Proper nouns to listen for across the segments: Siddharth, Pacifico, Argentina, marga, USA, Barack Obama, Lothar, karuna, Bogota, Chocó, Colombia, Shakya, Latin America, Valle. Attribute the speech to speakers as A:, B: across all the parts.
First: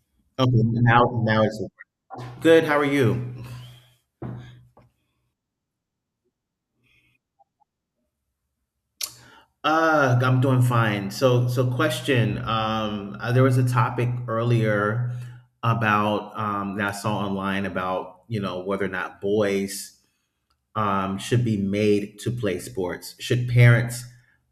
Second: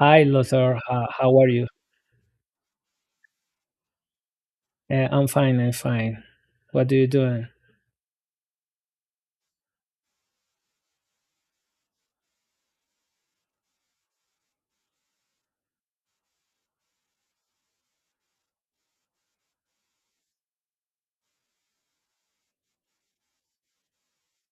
A: Hi,
B: Okay,
A: Lothar. How,
B: now
A: how
B: now
A: are
B: it's
A: you?
B: good. How are you?
A: I'm fine. I'm fine. What are you doing?
B: I'm doing fine. So question. There was a topic earlier about that I saw online about whether or not boys should be made to play sports. Should parents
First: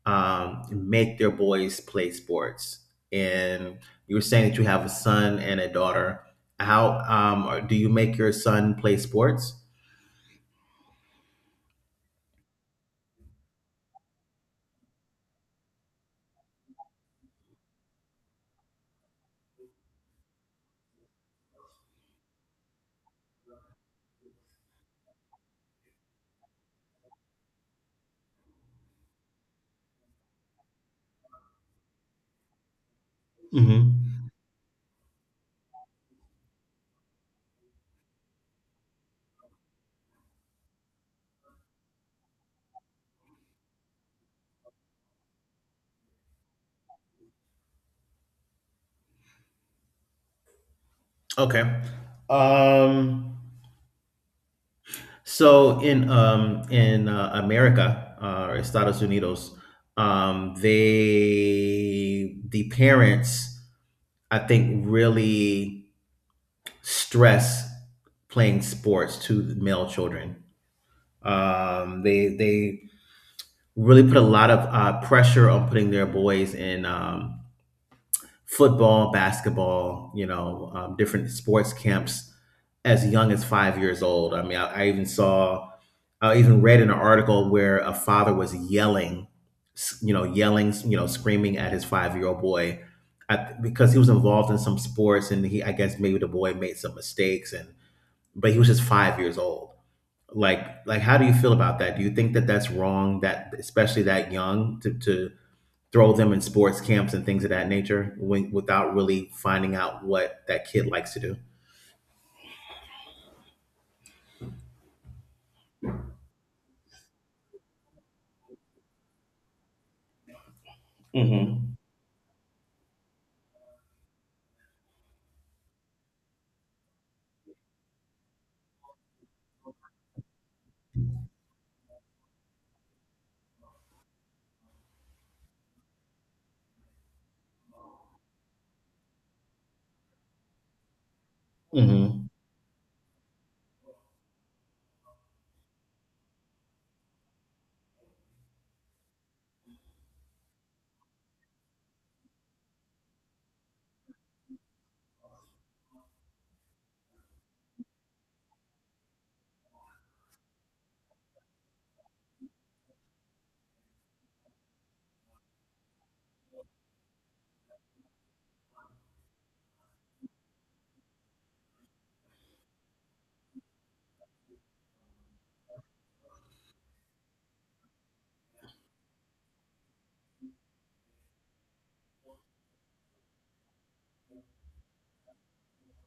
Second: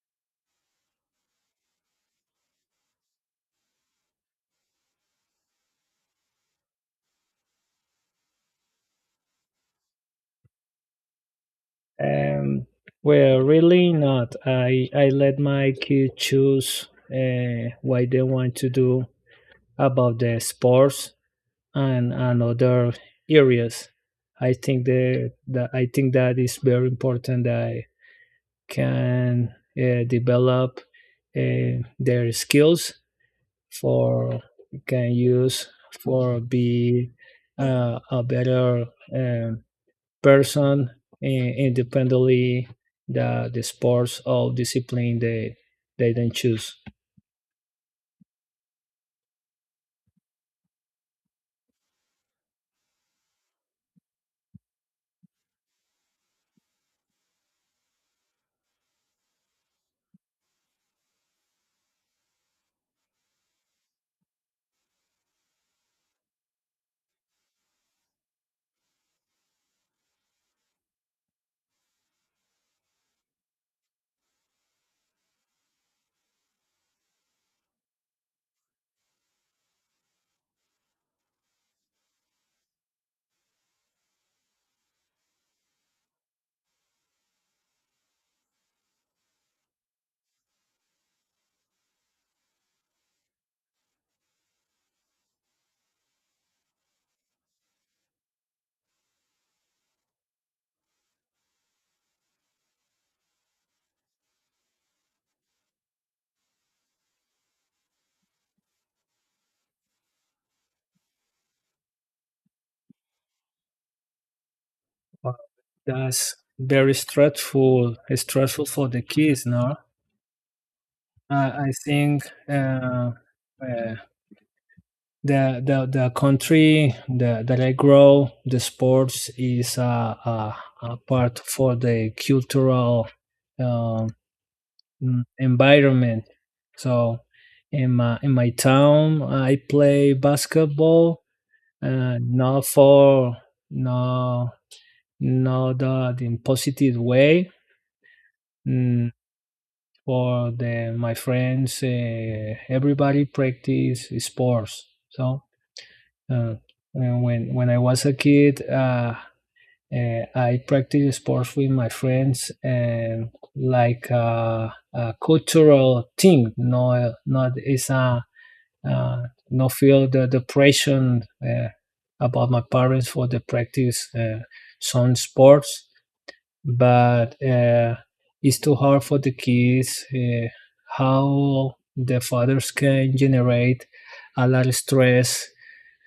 B: make their boys play sports? And you were saying that you have a son and a daughter. How do you make your son play sports?
A: Um, well, really not. I let my kids choose what they want to do about the sports and other areas. I think that is very important. That I can develop their skills
B: Mm-hmm.
A: for you can use for be a better um, person in, independently the sports or discipline they then choose.
B: Okay. Um, so in America, or Estados Unidos, the parents, I think, really stress playing sports to the male children. They really put a lot of pressure on putting their boys in football, basketball, you know, different sports camps as young as 5 years old. I mean, I even saw, I even read in an article where a father was yelling, you know, yelling, you know, screaming at his 5 year old boy at, because he was involved in some sports and he, I guess maybe the boy made some mistakes, and, but he was just 5 years old. Like, like, how do you feel about that? Do you think that that's wrong? That especially that young to throw them in sports camps and things of that nature when, without really finding out what that kid likes to do.
A: Wow, that's very stressful for the kids. No. I
B: Mm-hmm.
A: think uh, the country that I grow, the sports is a, a part for the cultural um, environment. So in my town, I play basketball,
B: Mm-hmm.
A: not for no not that in positive way. Mm, for the my friends, everybody practice sports. So uh, and when I was a kid, I practiced sports with my friends and like a cultural thing. No, not it's a uh, no feel the depression about my parents for the practice some sports but it's too hard for the kids how the fathers can generate a lot of stress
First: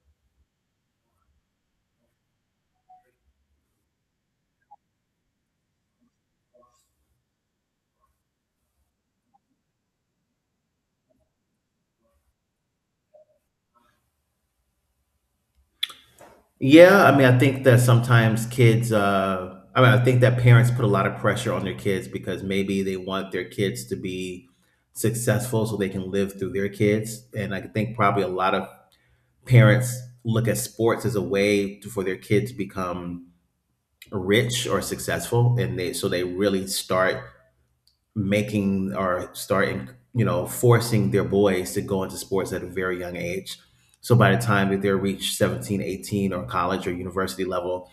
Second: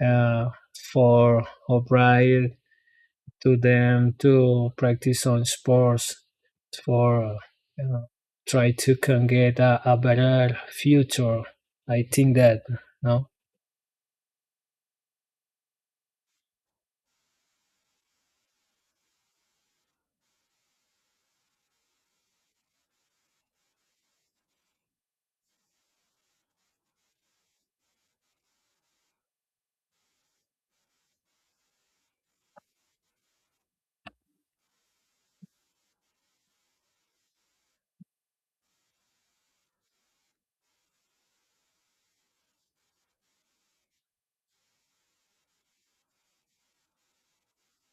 A: uh, for O'Brien to them to practice on sports for you know, try to can get a better future. I think that no.
B: Yeah, I mean, I think that sometimes kids, I mean, I think that parents put a lot of pressure on their kids because maybe they want their kids to be successful so they can live through their kids. And I think probably a lot of parents look at sports as a way to, for their kids to become rich or successful, and they so they really start making or starting, you know, forcing their boys to go into sports at a very young age. So by the time that they reach 17, 18, or college or university level,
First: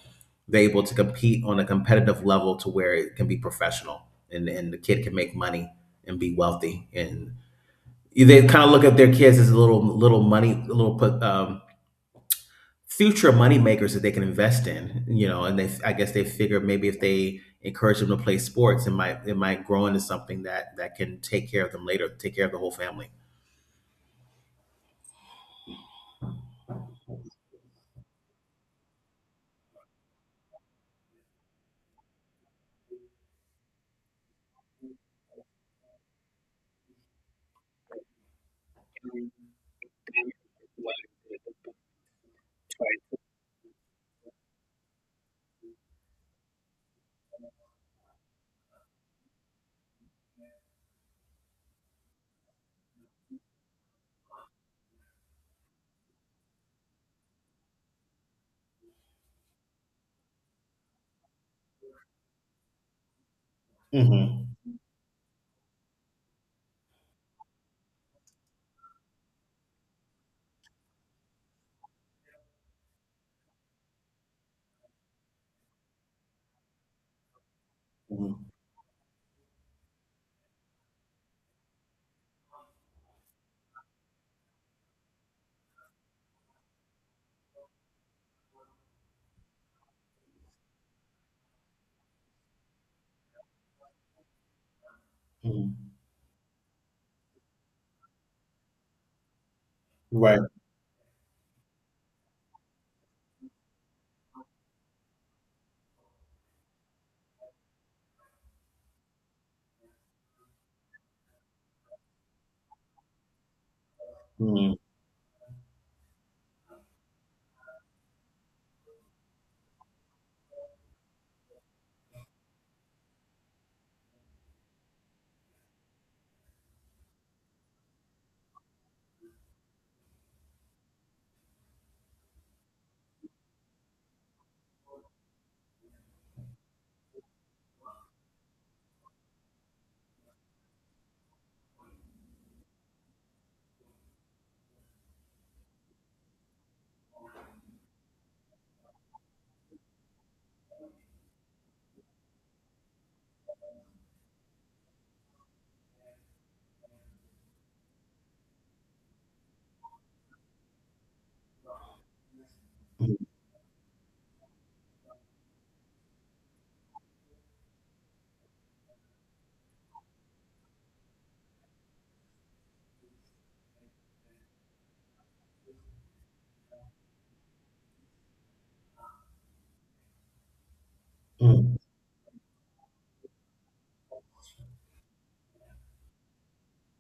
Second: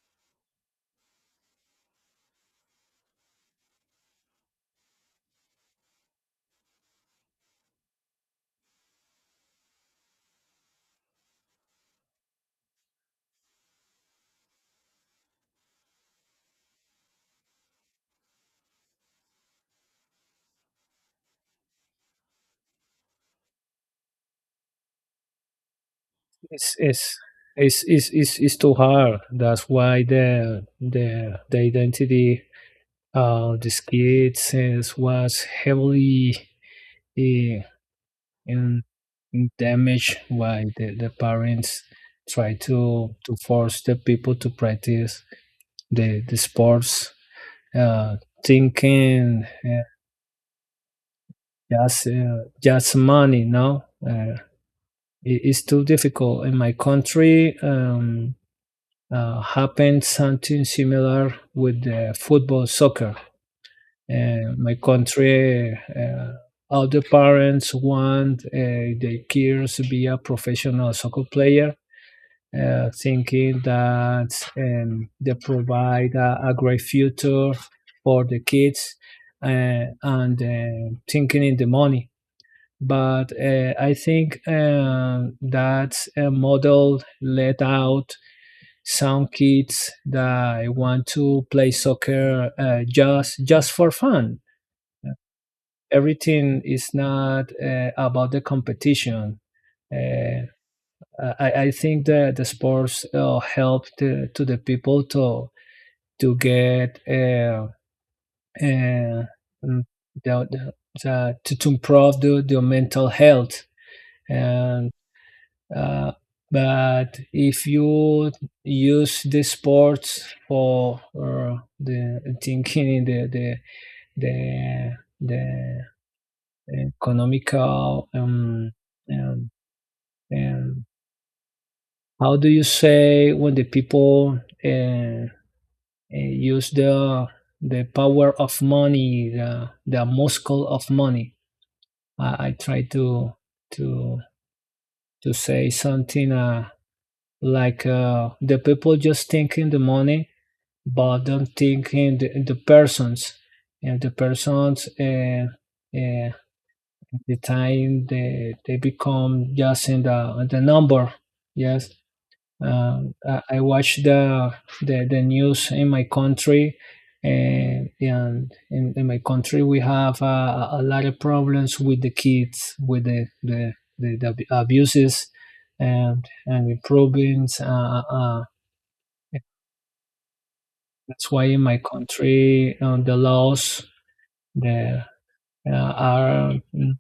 B: they're able to compete on a competitive level to where it can be professional, and the kid can make money and be wealthy. And they kind of look at their kids as little, little money, little, future money makers that they can invest in, you know, and they, I guess they figure maybe if they encourage them to play sports, it might grow into something that that can take care of them later, take care of the whole family.
A: it's it's it's, it's too hard. That's why the identity of these kids was heavily eh, in, in damaged by the parents try to force the people to practice the sports uh, thinking just uh, just money. No, it's too difficult in my country. Happened something similar with the football soccer.
B: Mhm.
A: My country, all the parents want their kids to be a professional soccer player, thinking that they provide a great future for the
B: Mhm.
A: kids and thinking in the money. But I think that model let out some kids that want to play soccer just for fun.
B: Mhm.
A: Everything is not about the competition.
B: Right.
A: Uh, I think that the sports help to the people to get uh, mm, the, the, to improve the mental health
B: Mhm.
A: and Uh, but if you use the sports for the thinking the, the economical um, um, how do you say when the people use the power of money the muscle of money I try to to say something like the people just thinking the money but don't think in the persons and the persons uh, the time they become just in the number yes
B: Mhm.
A: I watch the news in my country and in my country we have a lot of problems with the kids with the abuses and improvements that's why in
B: Mhm.
A: my country the laws they are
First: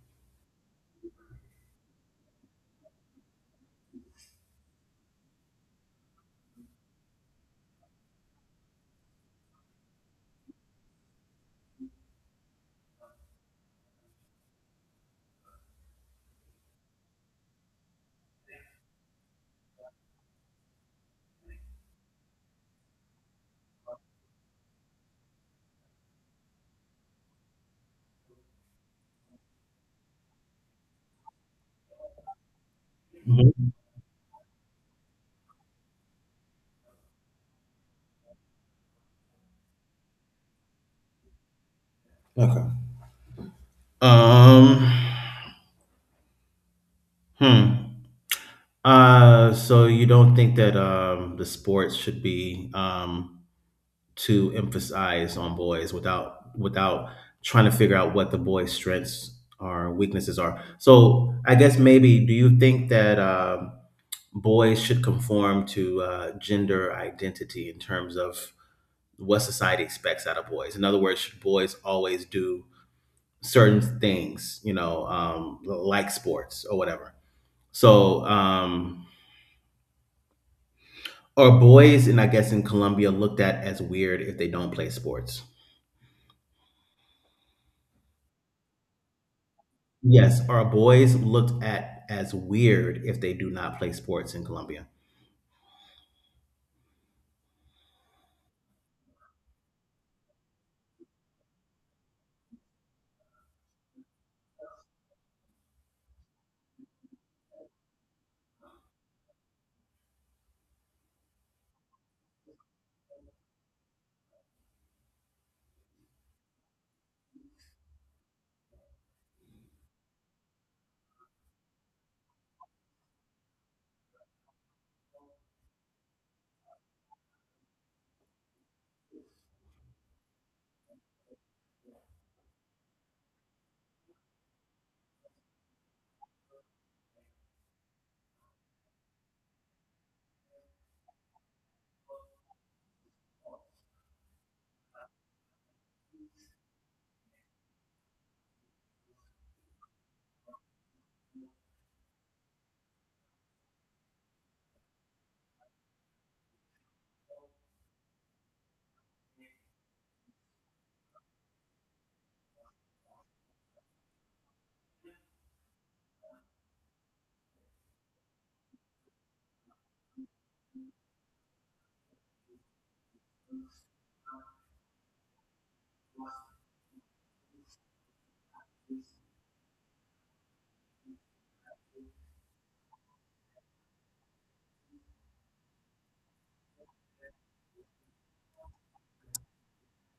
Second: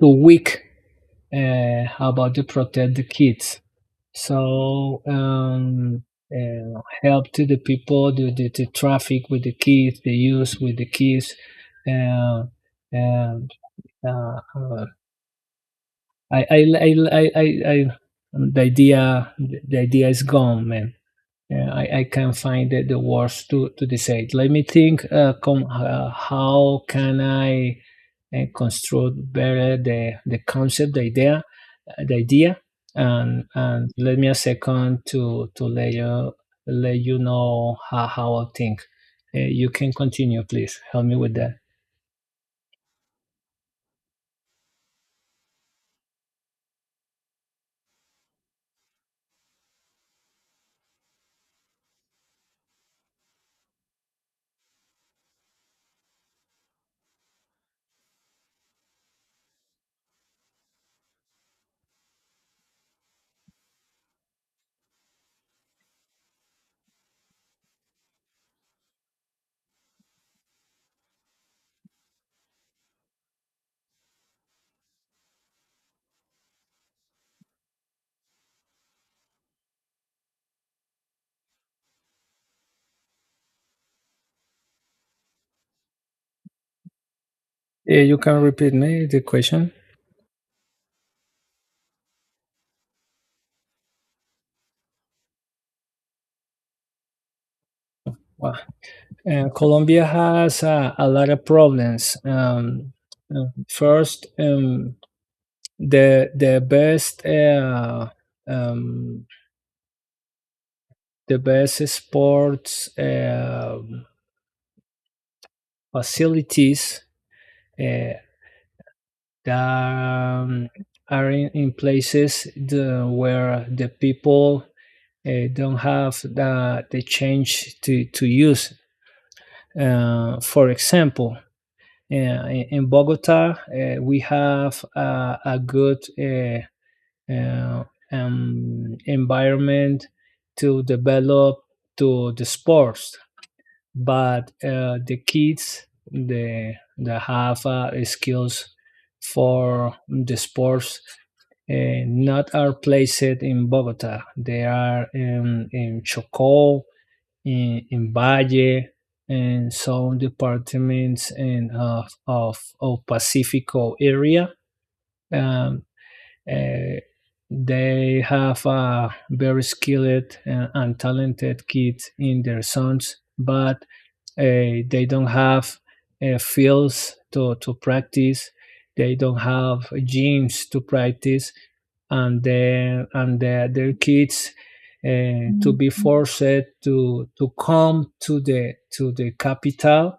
A: too weak about to protect the kids. So help to the people, the traffic with the kids, the use with the kids, uh, and uh, uh, I, I, I, I, I, I, the idea, is gone, man. Yeah, I can find the words to decide. Let me think. How can I construct better the concept, the idea, and
B: Mhm.
A: and let me a second to let you know how I think. You can continue, please. Help me with that.
B: Okay. Um. Hmm. So you don't think that the sports should be to emphasize on boys without trying to figure out what the boys' strengths or weaknesses are. So I guess maybe do you think that boys should conform to gender identity in terms of what society expects out of boys? In other words, should boys always do certain things, you know, like sports or whatever? So are boys, and I guess in Colombia, looked at as weird if they don't play sports?
A: You can repeat me the question.
B: Yes, our boys looked at as weird if they do not play sports in Colombia?
A: Wow. Colombia has a lot of problems. First, the the best uh, um, the best sports facilities uh, that are in places the, where the people don't have the change to use. For example, in Bogota, we have a good uh, environment to develop to the sports but the kids the that have skills for the sports not are placed in Bogota. They are in Chocó, in Valle, and some departments in, of Pacifico area. Um, uh, they have a very skilled and talented kids in their sons, but they don't have fields to practice. They don't have gyms to practice, and then and their kids to be forced to come to the capital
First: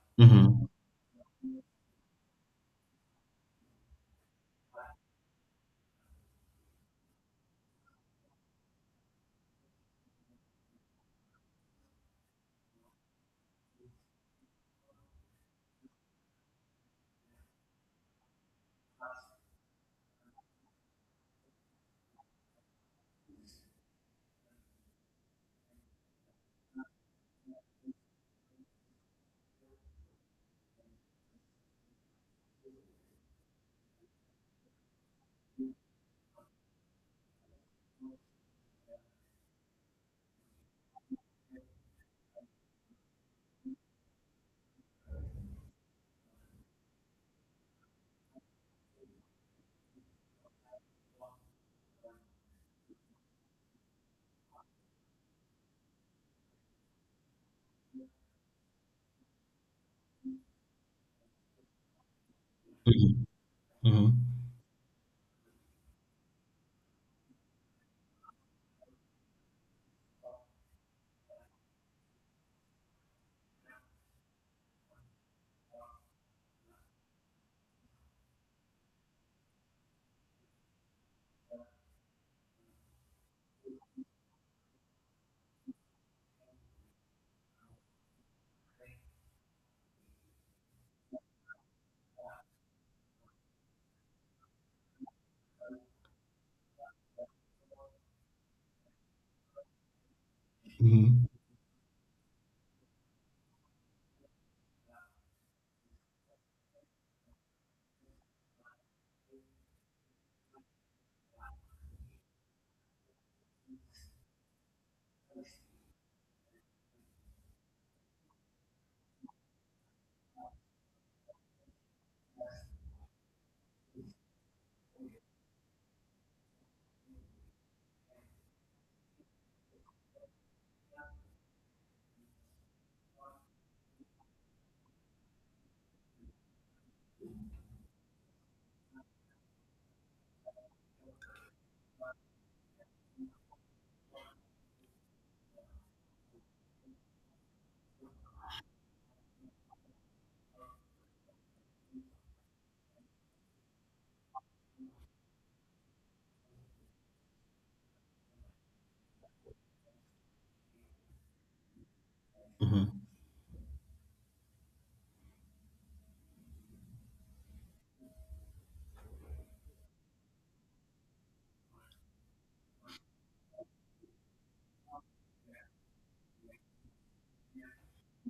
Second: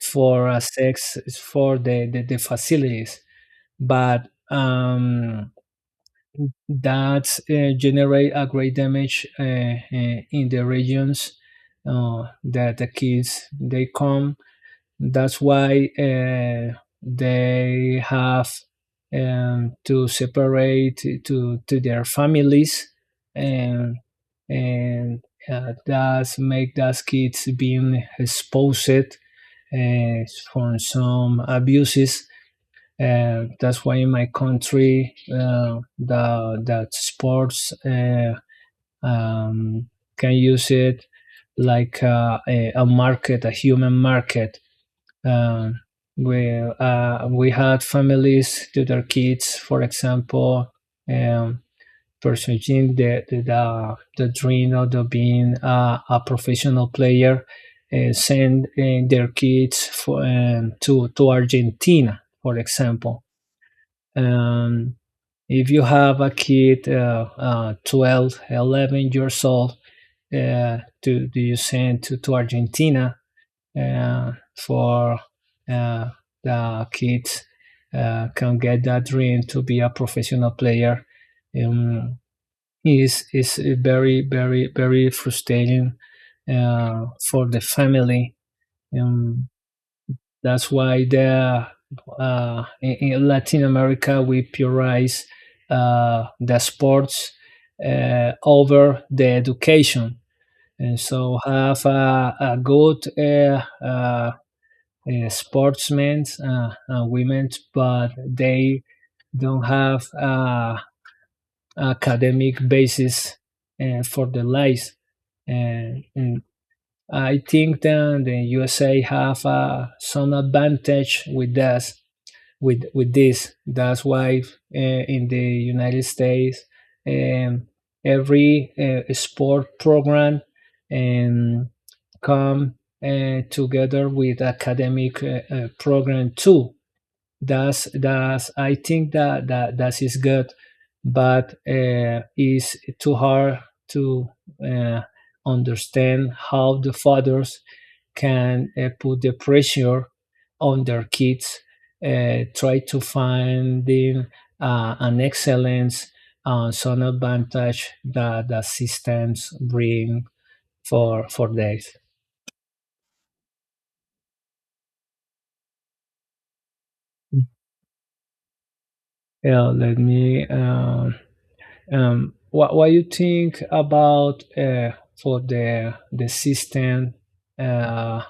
A: for a
B: Mhm.
A: sex for the facilities. But that generate a great damage in the regions that the kids they come. That's why they have to separate to their families and and that make those kids being exposed uh, from some abuses that's why in my country the that sports um, can use it like a market, a human market. Um, we had families to their kids, for example, um, pursuing the dream of being a professional player, send their kids for, to Argentina, for example.
B: Mhm. Mhm.
A: um, if you have a kid 12 11 years old to do you send to Argentina for uh, the kids can get that dream to be a professional player, um, is very very very frustrating for the family. um, that's why the in Latin America we prioritize the sports over the education, and
B: Mhm.
A: so have a good sportsmen and women, but they don't have academic basis for their lives. And I think that the USA have some advantage with that with this. That's why uh, in the United States, um, every sport program um, come together with academic program too. That's I think that that that is good, but it's too hard to uh, understand how the fathers can put the pressure on their kids, try to find in, an excellence and some advantage that the systems bring for this.
B: Mhm.
A: Yeah, let me. What you think about for the system? Uh,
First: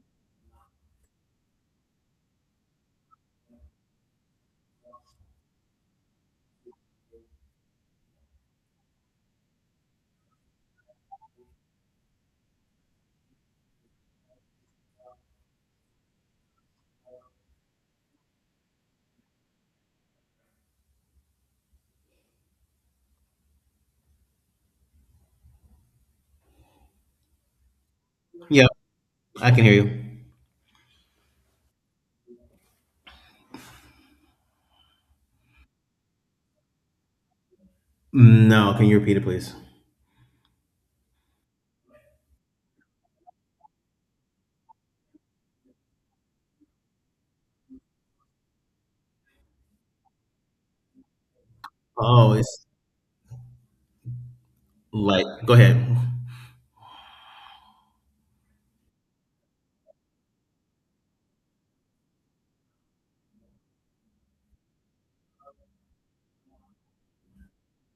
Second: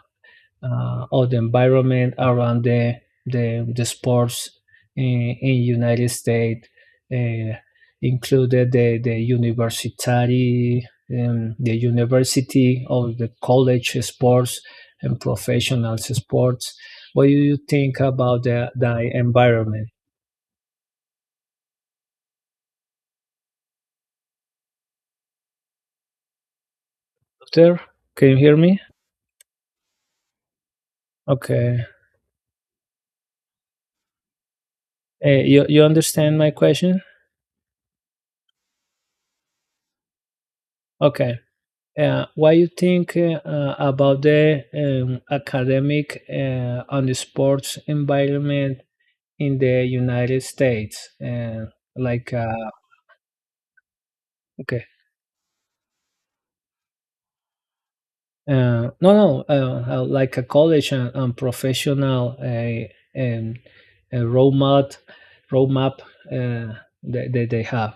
A: or the environment around the sports in United States uh, included the university the university or the college sports and professional sports. What do you think about the environment? There, can you hear
B: Yep,
A: me?
B: I can hear you.
A: Okay. You understand my question?
B: No, can you repeat it, please?
A: Okay. What you think about the academic and the sports environment in the United States? Like,
B: Oh, it's
A: okay,
B: like go ahead.
A: no, no, like a college and professional uh, roadmap, roadmap uh, that they have.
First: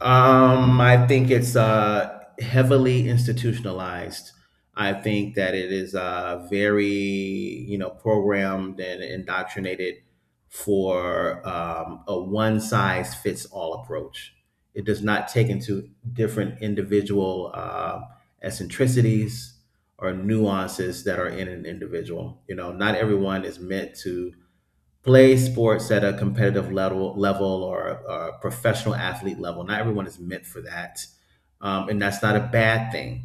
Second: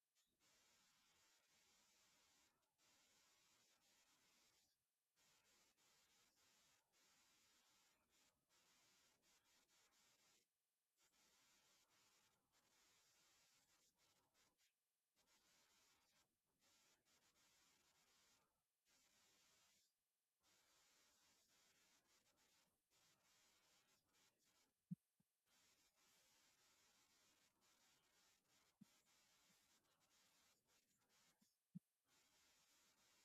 B: I think it's heavily institutionalized. I think that it is very, you know, programmed and indoctrinated for a one size fits all approach. It does not take into different individual eccentricities or nuances that are in an individual. You know, not everyone is meant to play sports at a competitive level or a professional athlete level. Not everyone is meant for that, and that's not a bad thing.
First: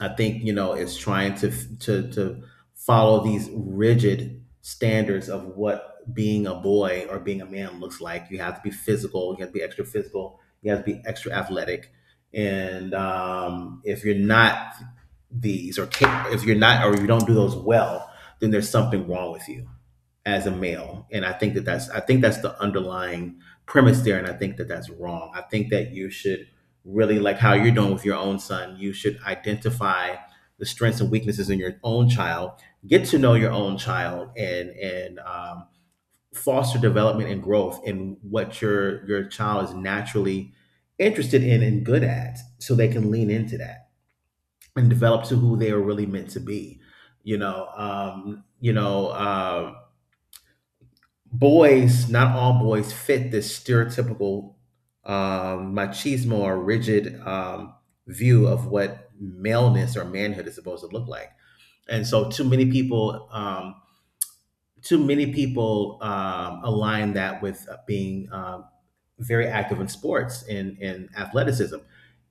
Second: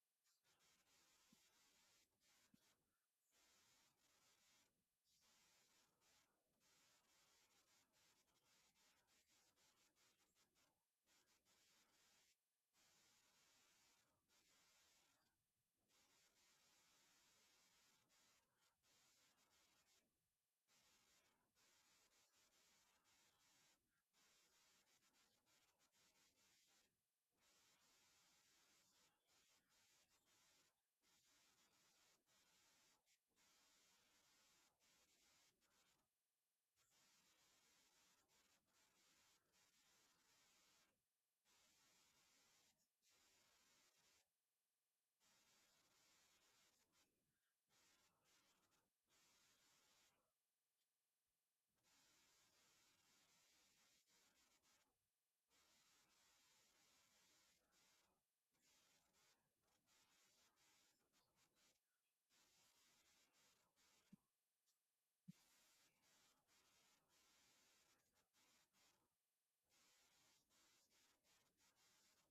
B: I think, you know, it's trying to to follow these rigid standards of what being a boy or being a man looks like. You have to be physical. You have to be extra physical. You have to be extra athletic. And if you're not these, or if you're not, or you don't do those well, then there's something wrong with you as a male. And I think that that's I think that's the underlying premise there, and I think that that's wrong. I think that you should really, like how you're doing with your own son, you should identify the strengths and weaknesses in your own child, get to know your own child, and foster development and growth in what your child is naturally interested in and good at, so they can lean into that and develop to who they are really meant to be. you know um you know um Boys, not all boys, fit this stereotypical machismo or rigid view of what maleness or manhood is supposed to look like. And so, too many people align that with being very active in sports and in athleticism.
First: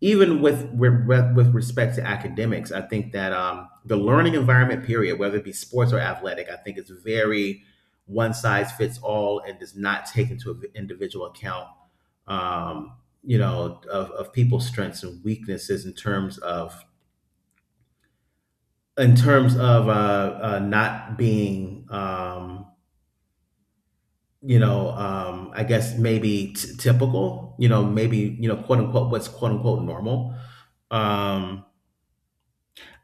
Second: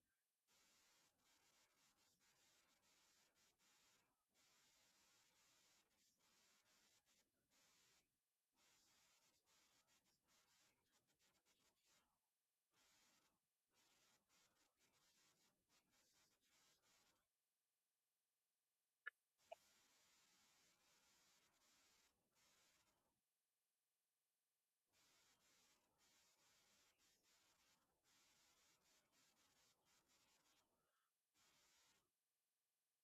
B: Even with respect to academics, I think that the learning environment period, whether it be sports or athletic, I think it's very one size fits all and does not take into an individual account, um, you know, of people's strengths and weaknesses in terms of not being you know, I guess maybe typical, you know, maybe, you know, quote unquote, what's quote unquote normal. Um,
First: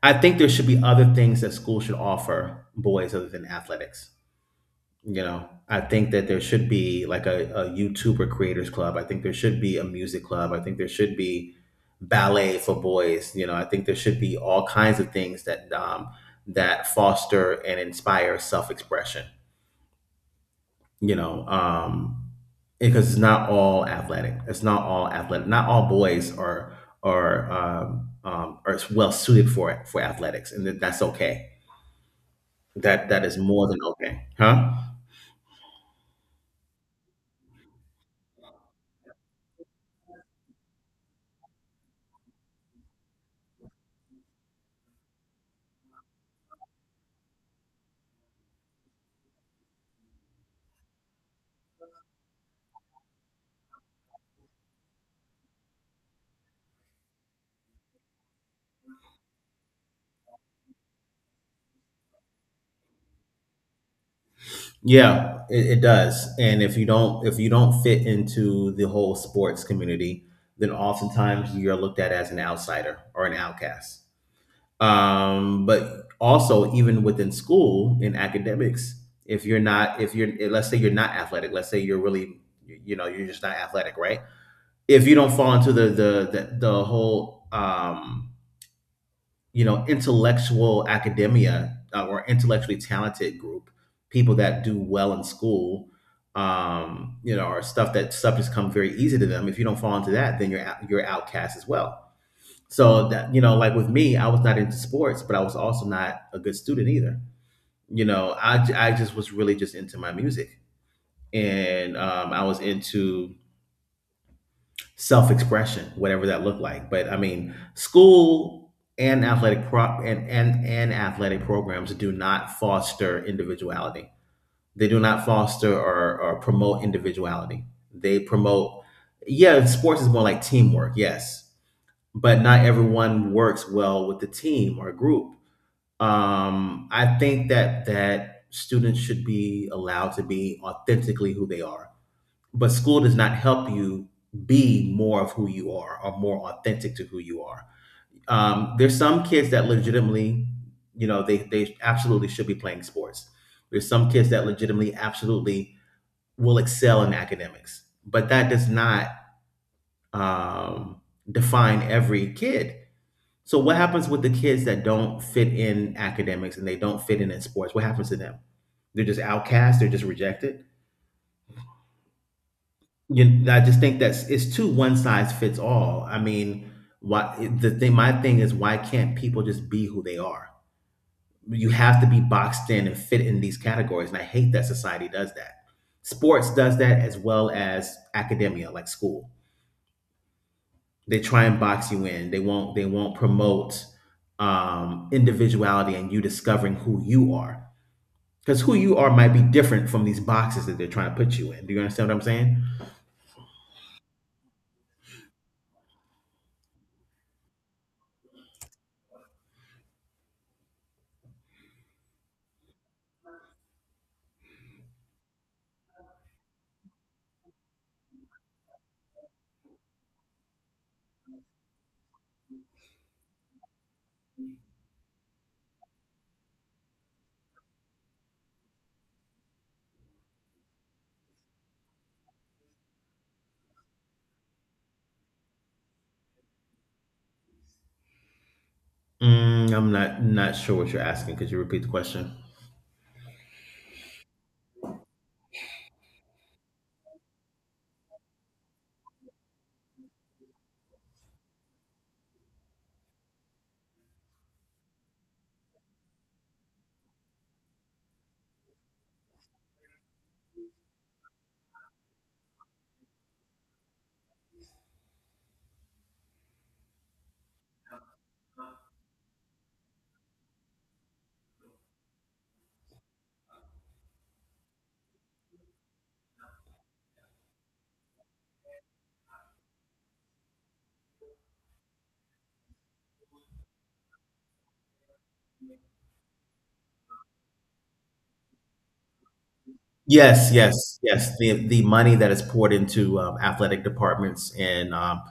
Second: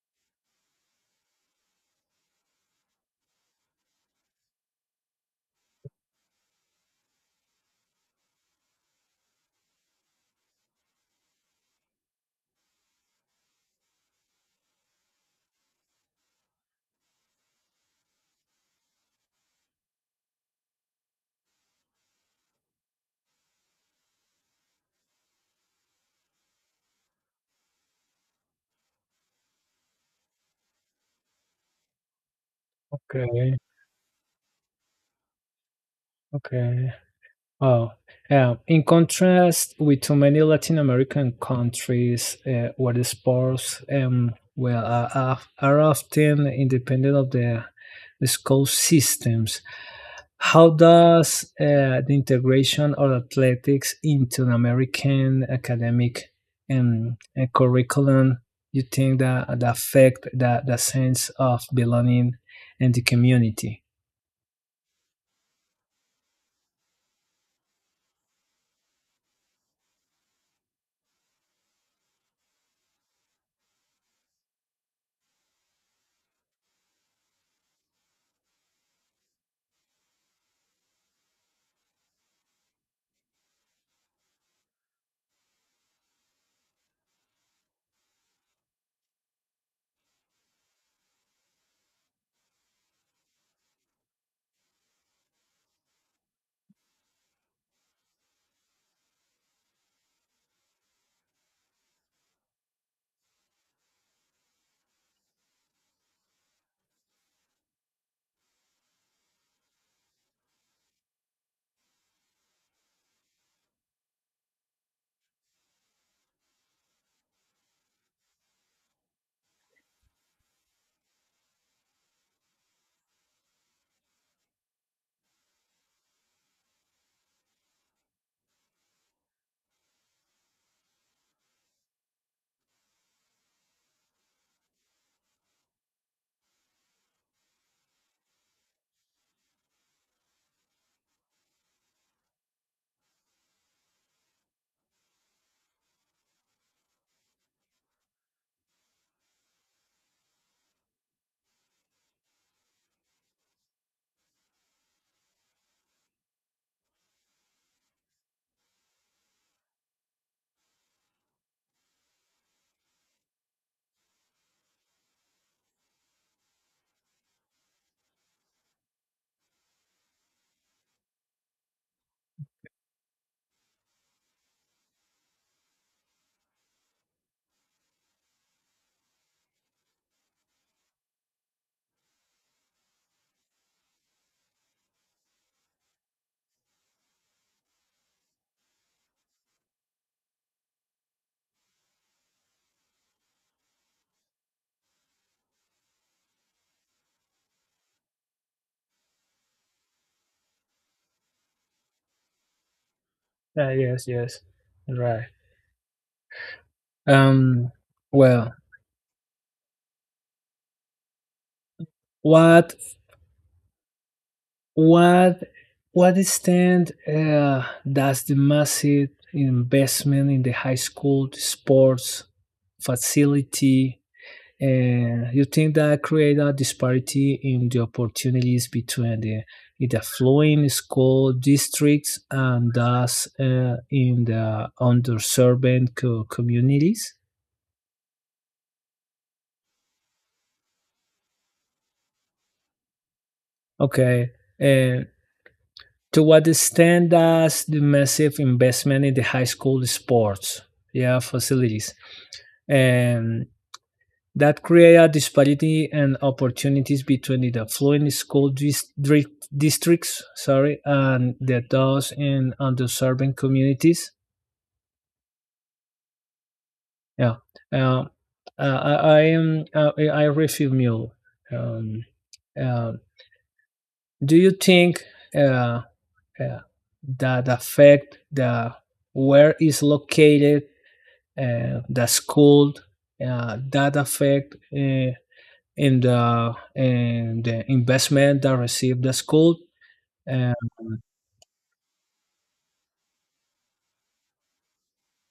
B: I think there should be other things that school should offer boys other than athletics. You know, I think that there should be like a YouTuber creators club. I think there should be a music club. I think there should be ballet for boys. You know, I think there should be all kinds of things that that foster and inspire self expression. you know um because it's not all athletic. It's not all athletic. Not all boys are are well suited for athletics, and that's okay. That that is
A: Okay,
B: more than okay, huh?
A: okay. Oh, yeah. In contrast with too many Latin American countries where the sports well are often independent of the school systems, how does the integration of athletics into an American academic curriculum you think that affect the sense of belonging and the community?
B: Yeah, it does. And if you don't, if you don't fit into the whole sports community, then oftentimes you're looked at as an outsider or an outcast. But also even within school in academics, if you're not, if you're let's say you're not athletic, let's say you're really, you know, you're just not athletic, right? If you don't fall into the whole, you know, intellectual academia, or intellectually talented group, people that do well in school, you know, or stuff that subjects come very easy to them, if you don't fall into that, then you're outcast as well. So that, you know, like with me, I was not into sports, but I was also not a good student either. You know, I just was really just into my music, and I was into self expression, whatever that looked like. But I mean, school and athletic prop and athletic programs do not foster individuality. They do not foster or promote individuality. They promote, yeah, sports is more like teamwork, yes, but not everyone works well with the team or group. I think that students should be allowed to be authentically who they are, but school does not help you be more of who you are or more authentic to who you are. There's some kids that legitimately, you know, they absolutely should be playing sports. There's some kids that legitimately, absolutely will excel in academics, but that does not um, define every kid. So what happens with the kids that don't fit in academics and they don't fit in sports? What happens to them? They're just outcast. They're just rejected. I just think that's, it's too one size fits all. I mean, why the thing? My thing is, why can't people just be who they are? You have to be boxed in and fit in these categories, and I hate that society does that. Sports does that as well as academia, like school. They try and box you in. They won't. They won't promote individuality and you discovering who you are. Because who you are might be different from these boxes that they're trying to put you in. Do you understand what I'm saying?
A: Yes, yes, right. Um, well, What what what extent does the massive investment in the high school sports facility you think that create a disparity in the opportunities between the in the affluent school districts and thus in the underserved communities?
B: Mm, I'm not not sure what you're asking. Could you repeat the question?
A: Okay, uh, to what extent does the massive investment in the high school sports, yeah, facilities and that create a disparity and opportunities between the affluent school districts, sorry, and the those in underserved communities? Yeah. Uh, I am I refuse mule. Um, uh, do you think uh, uh, that affect the where is located that's cold that affect in the investment that received the school
B: Yes,
A: uh,
B: yes, yes. The money that is poured into athletic departments and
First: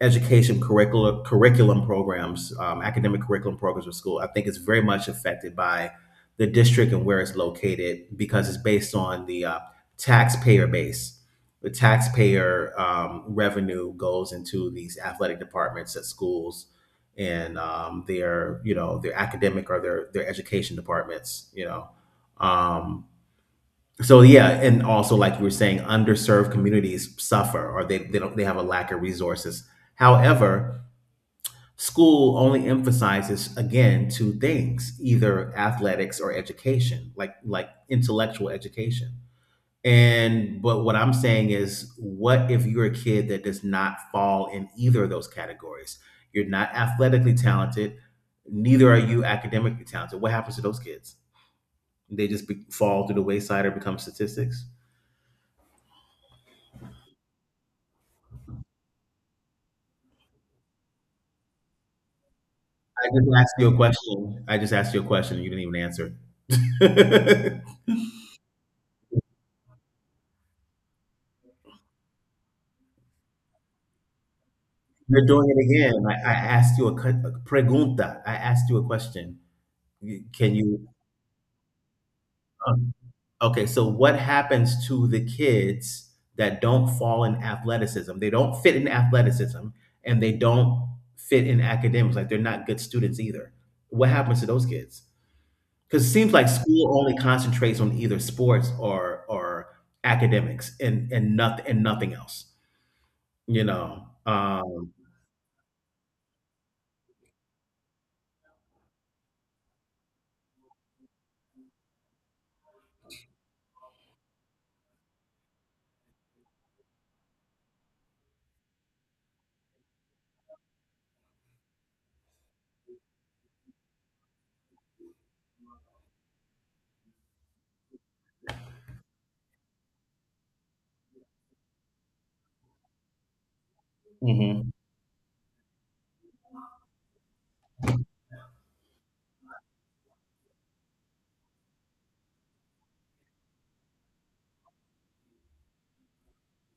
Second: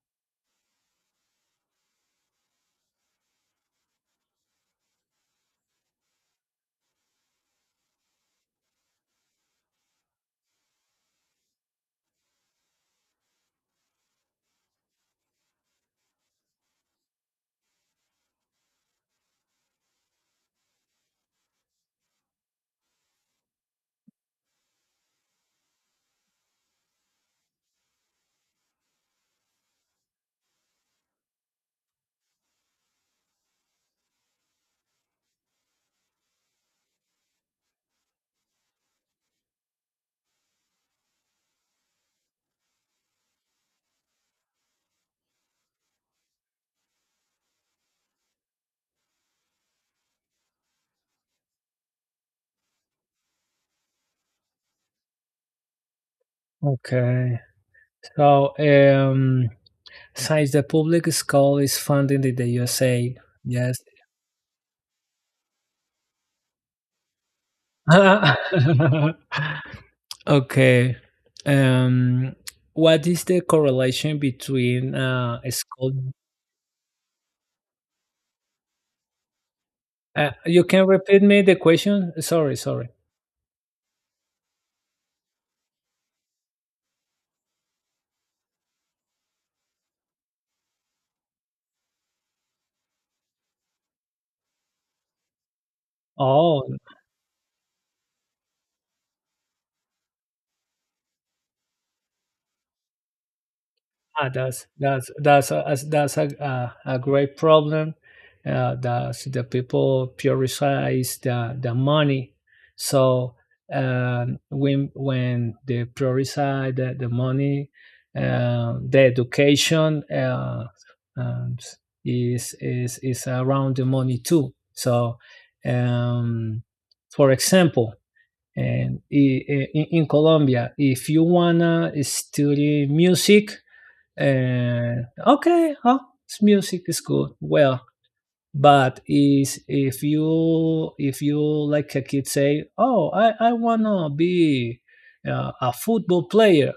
B: education curricula curriculum programs, academic curriculum programs of school, I think is very much affected by the district and where it's located because it's based on the taxpayer base. The taxpayer revenue goes into these athletic departments at schools and their, you know, their academic or their education departments, you know. Um, so yeah, and also like you were saying, underserved communities suffer, or they don't they have a lack of resources. However, school only emphasizes again two things: either athletics or education, like intellectual education. And but what I'm saying is, what if you're a kid that does not fall in either of those categories? You're not athletically talented, neither are you academically talented. What happens to those kids? They just fall to the wayside or become statistics.
A: okay, so since the public school is funded in the
B: I
A: USA.
B: just asked you a
A: Yes.
B: question. I just asked you a question and you didn't even answer.
A: Okay. um what is the correlation between
B: You're doing
A: a
B: it
A: school
B: again. I asked you a, a pregunta. I asked you a question. Can
A: you can
B: you?
A: repeat me the question, sorry, sorry.
B: um, okay, so what happens to the kids that don't fall in athleticism? They don't fit in athleticism and they don't fit in academics. Like, they're not good students either. What happens to those kids? Because it seems like
A: Oh.
B: school only concentrates on either sports or academics, and nothing else. You know.
A: Ah, that's a great problem. That the people prioritize the money. So, when they prioritize the money, the education um, is around the money too. So, um, for example, and in Colombia, if you wanna study music,
B: Mhm,
A: and okay, huh, it's music is good, well, but is if you like a kid say, oh, I wanna be a football player,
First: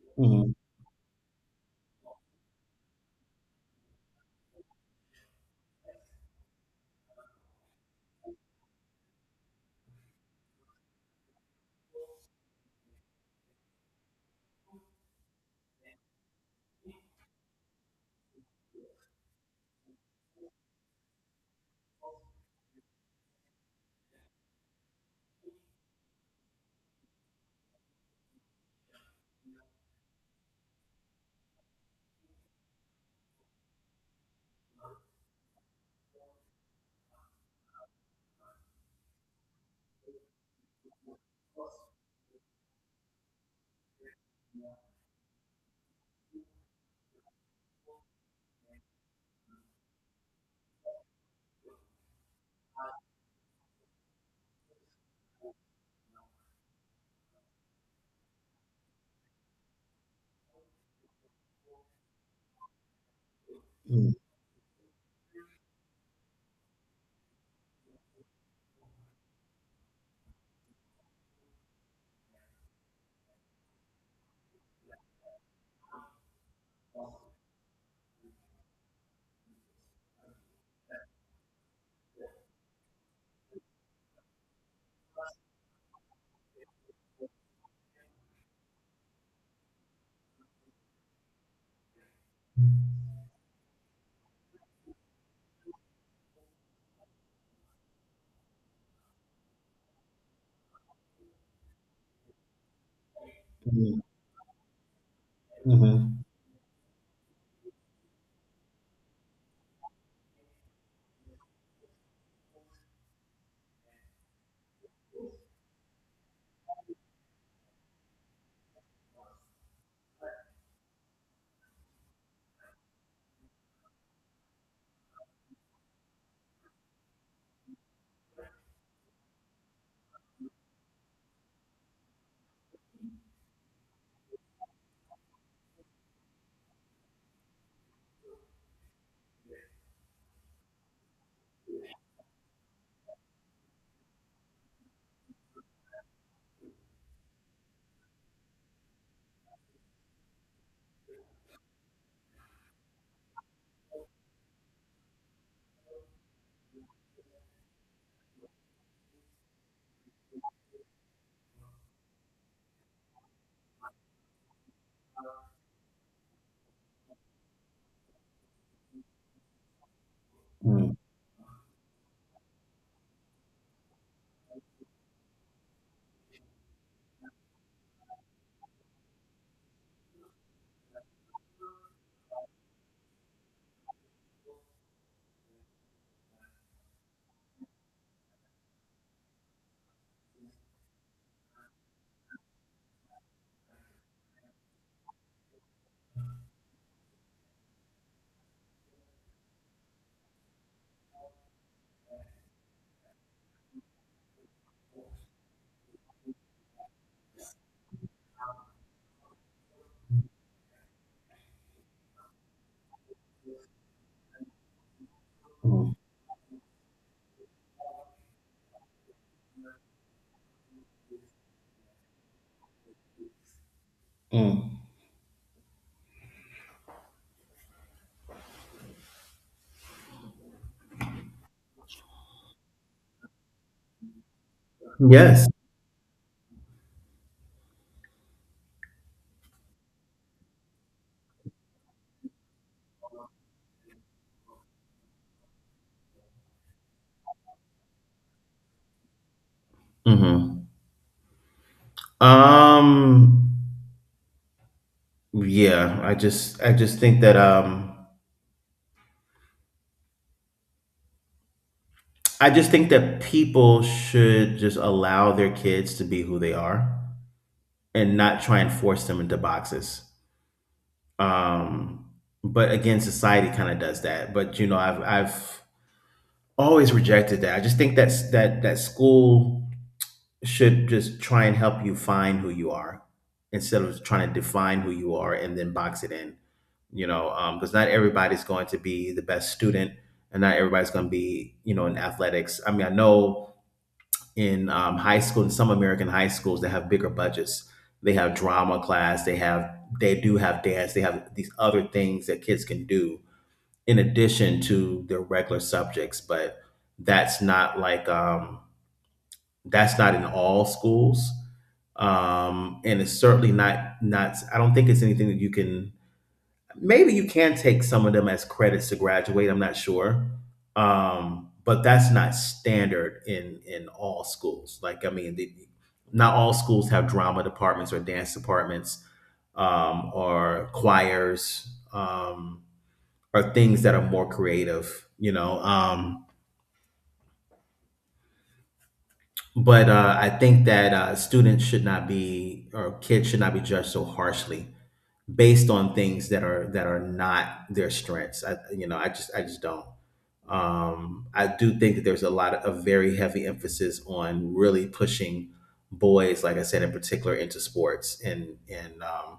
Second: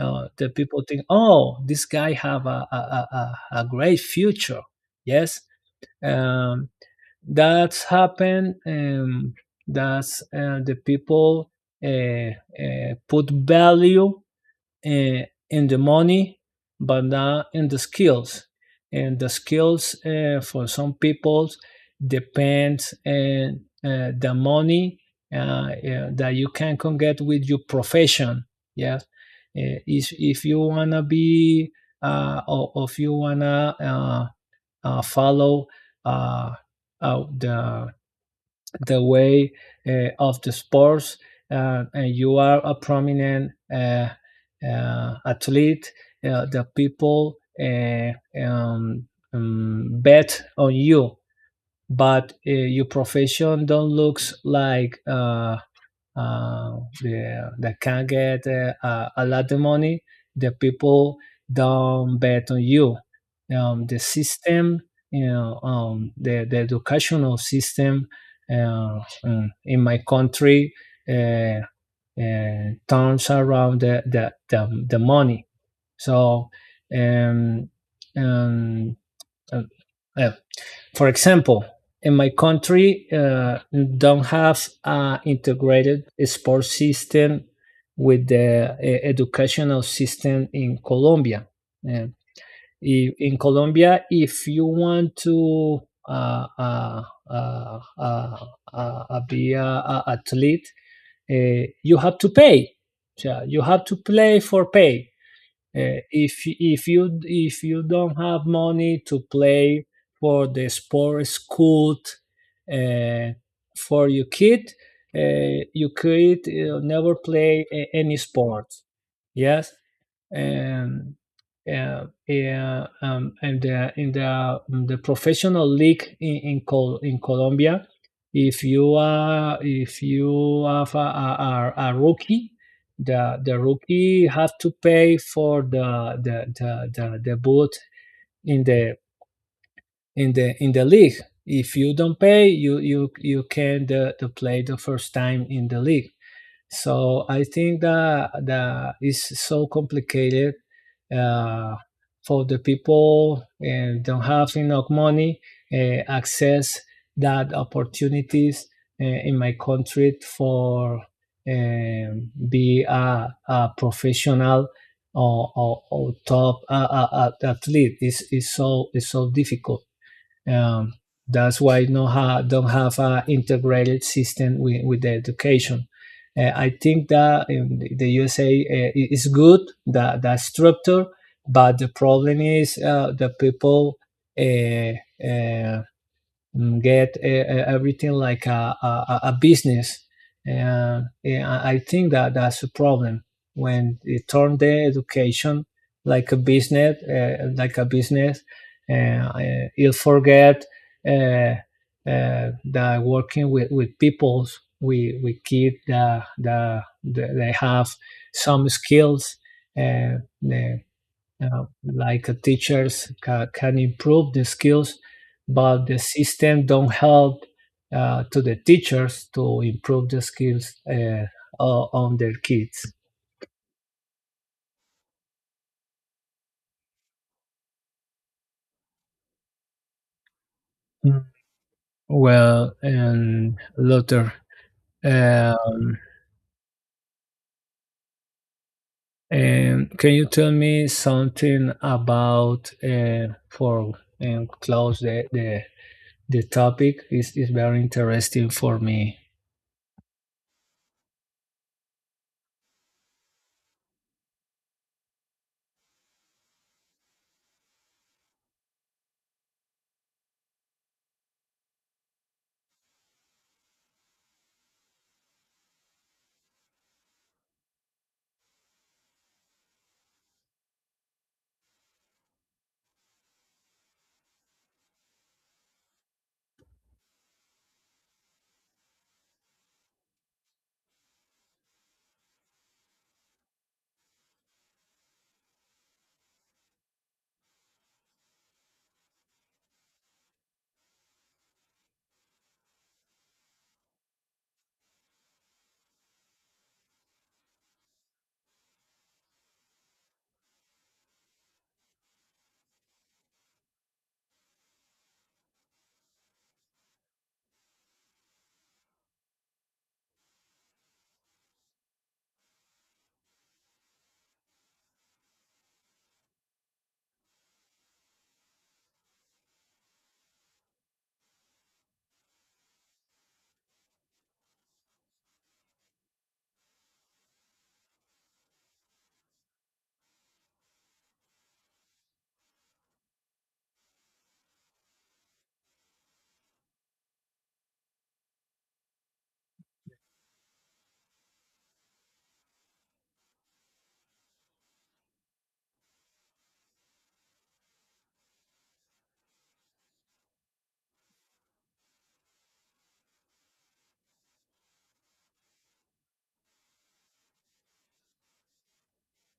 A: the
B: mhm,
A: people think, oh, this guy have a a great future. Yes. um that's happened. That's the people put value uh, in the money, but not in the skills. And the skills for some people depends on the money that you can get with your profession. Yeah. If you wanna be or if you wanna follow uh, uh, the the way of the sports, and you are a prominent athlete. The people um, bet on you, but your profession don't looks like uh, they can get a lot of money. The people don't bet on you. The
B: mhm,
A: system, the educational system in my country uh, turns around the money. So, um, um, uh, uh, for example, in my country, don't have an integrated sports system with the educational system in Colombia. And in Colombia, if you want to uh, uh, uh, uh, be athlete, you have to pay. So you have to
B: mhm,
A: play for pay.
B: mhm,
A: If you don't have money to play for the sports school uh, for your kid, you could never play any sport. Yes, and yeah, and the, in the professional league in Colombia, if you are if you have a rookie, the rookie have to pay for the boot in the league. If you don't pay, you can the play the first time in the league. So I think that that is so complicated uh, for the people and don't have enough money access that opportunities in my country for be a professional or top athlete is so difficult.
B: mhm,
A: Um, that's why no don't have an integrated system with the education. I think that in the USA it is good that that structure, but the problem is the people uh, uh, get everything like a business. And I think that that's a problem when it turn the education like a business, and you forget uh, that working with peoples, we keep they have some skills uh, the, like teachers can improve the skills but
B: mhm,
A: the system don't help to the teachers to improve the skills on their kids.
B: mhm.
A: Mm. Well, and Luther,
B: Yes.
A: um, and can you tell me something about for and close the topic is very interesting for me.
B: Hmm. Um. Yeah. I just think that I just think that people should just allow their kids to be who they are, and not try and force them into boxes. Um, but again, society kind of does that. But you know, I've always rejected that. I just think that's that that school should just try and help you find who you are, instead of trying to define who you are and then box it in. You know, because not everybody's going to be the best student, and not everybody's going to be, you know, in athletics. I mean, I know in high school, in some American high schools that have bigger budgets, they have drama class, they do have dance, they have these other things that kids can do in addition to their regular subjects. But that's not like, that's not in all schools, and it's certainly not, I don't think it's anything that you can, maybe you can take some of them as credits to graduate. I'm not sure, but that's not standard in all schools. Like, I mean, the, not all schools have drama departments or dance departments, or choirs, um, or things that are more creative. You know. But I think that students should not be, or kids should not be judged so harshly based on things that are not their strengths. I, you know, I just don't. I do think that there's a lot of a very heavy emphasis on really pushing boys, like I said, in particular into sports,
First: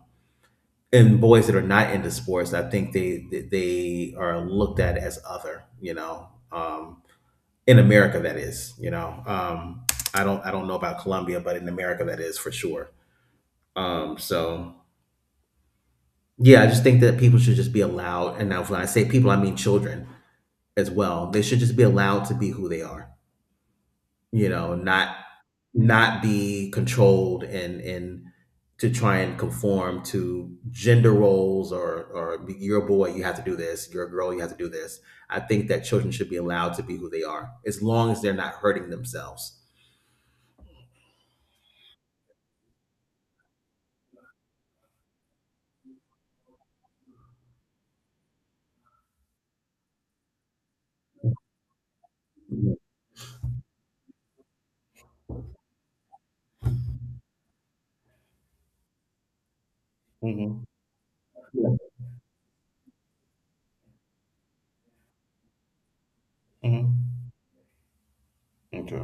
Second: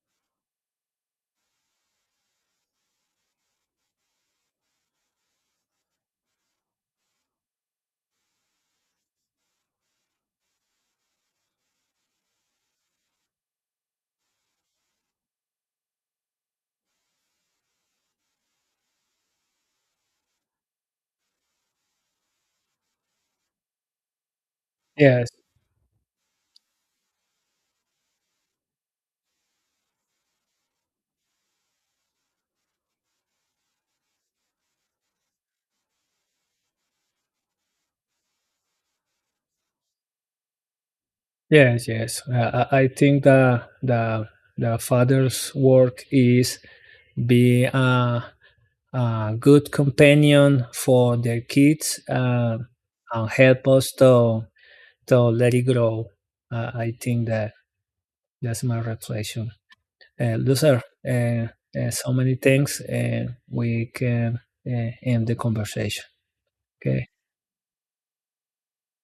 B: and boys that are not into sports, I think they are looked at as other. You know, in America that is. You know, I don't know about Colombia, but in America that is for sure. So yeah, I just think that people should just be allowed, and now when I say people, I mean children as well. They should just be allowed to be who they are, you know, not
A: Yes.
B: not be controlled and to try and conform to gender roles, or you're a boy, you have to do this, you're a girl, you have to do this. I think that children should be allowed to be who they are, as long as they're not hurting themselves.
A: Yes, yes. I think the father's work is be a good companion for their kids and help us to let it grow. I think that that's my reflection.
B: Mm-hmm.
A: Loser, uh, so many things, and we can end the conversation. Okay.
B: Mm-hmm. Okay.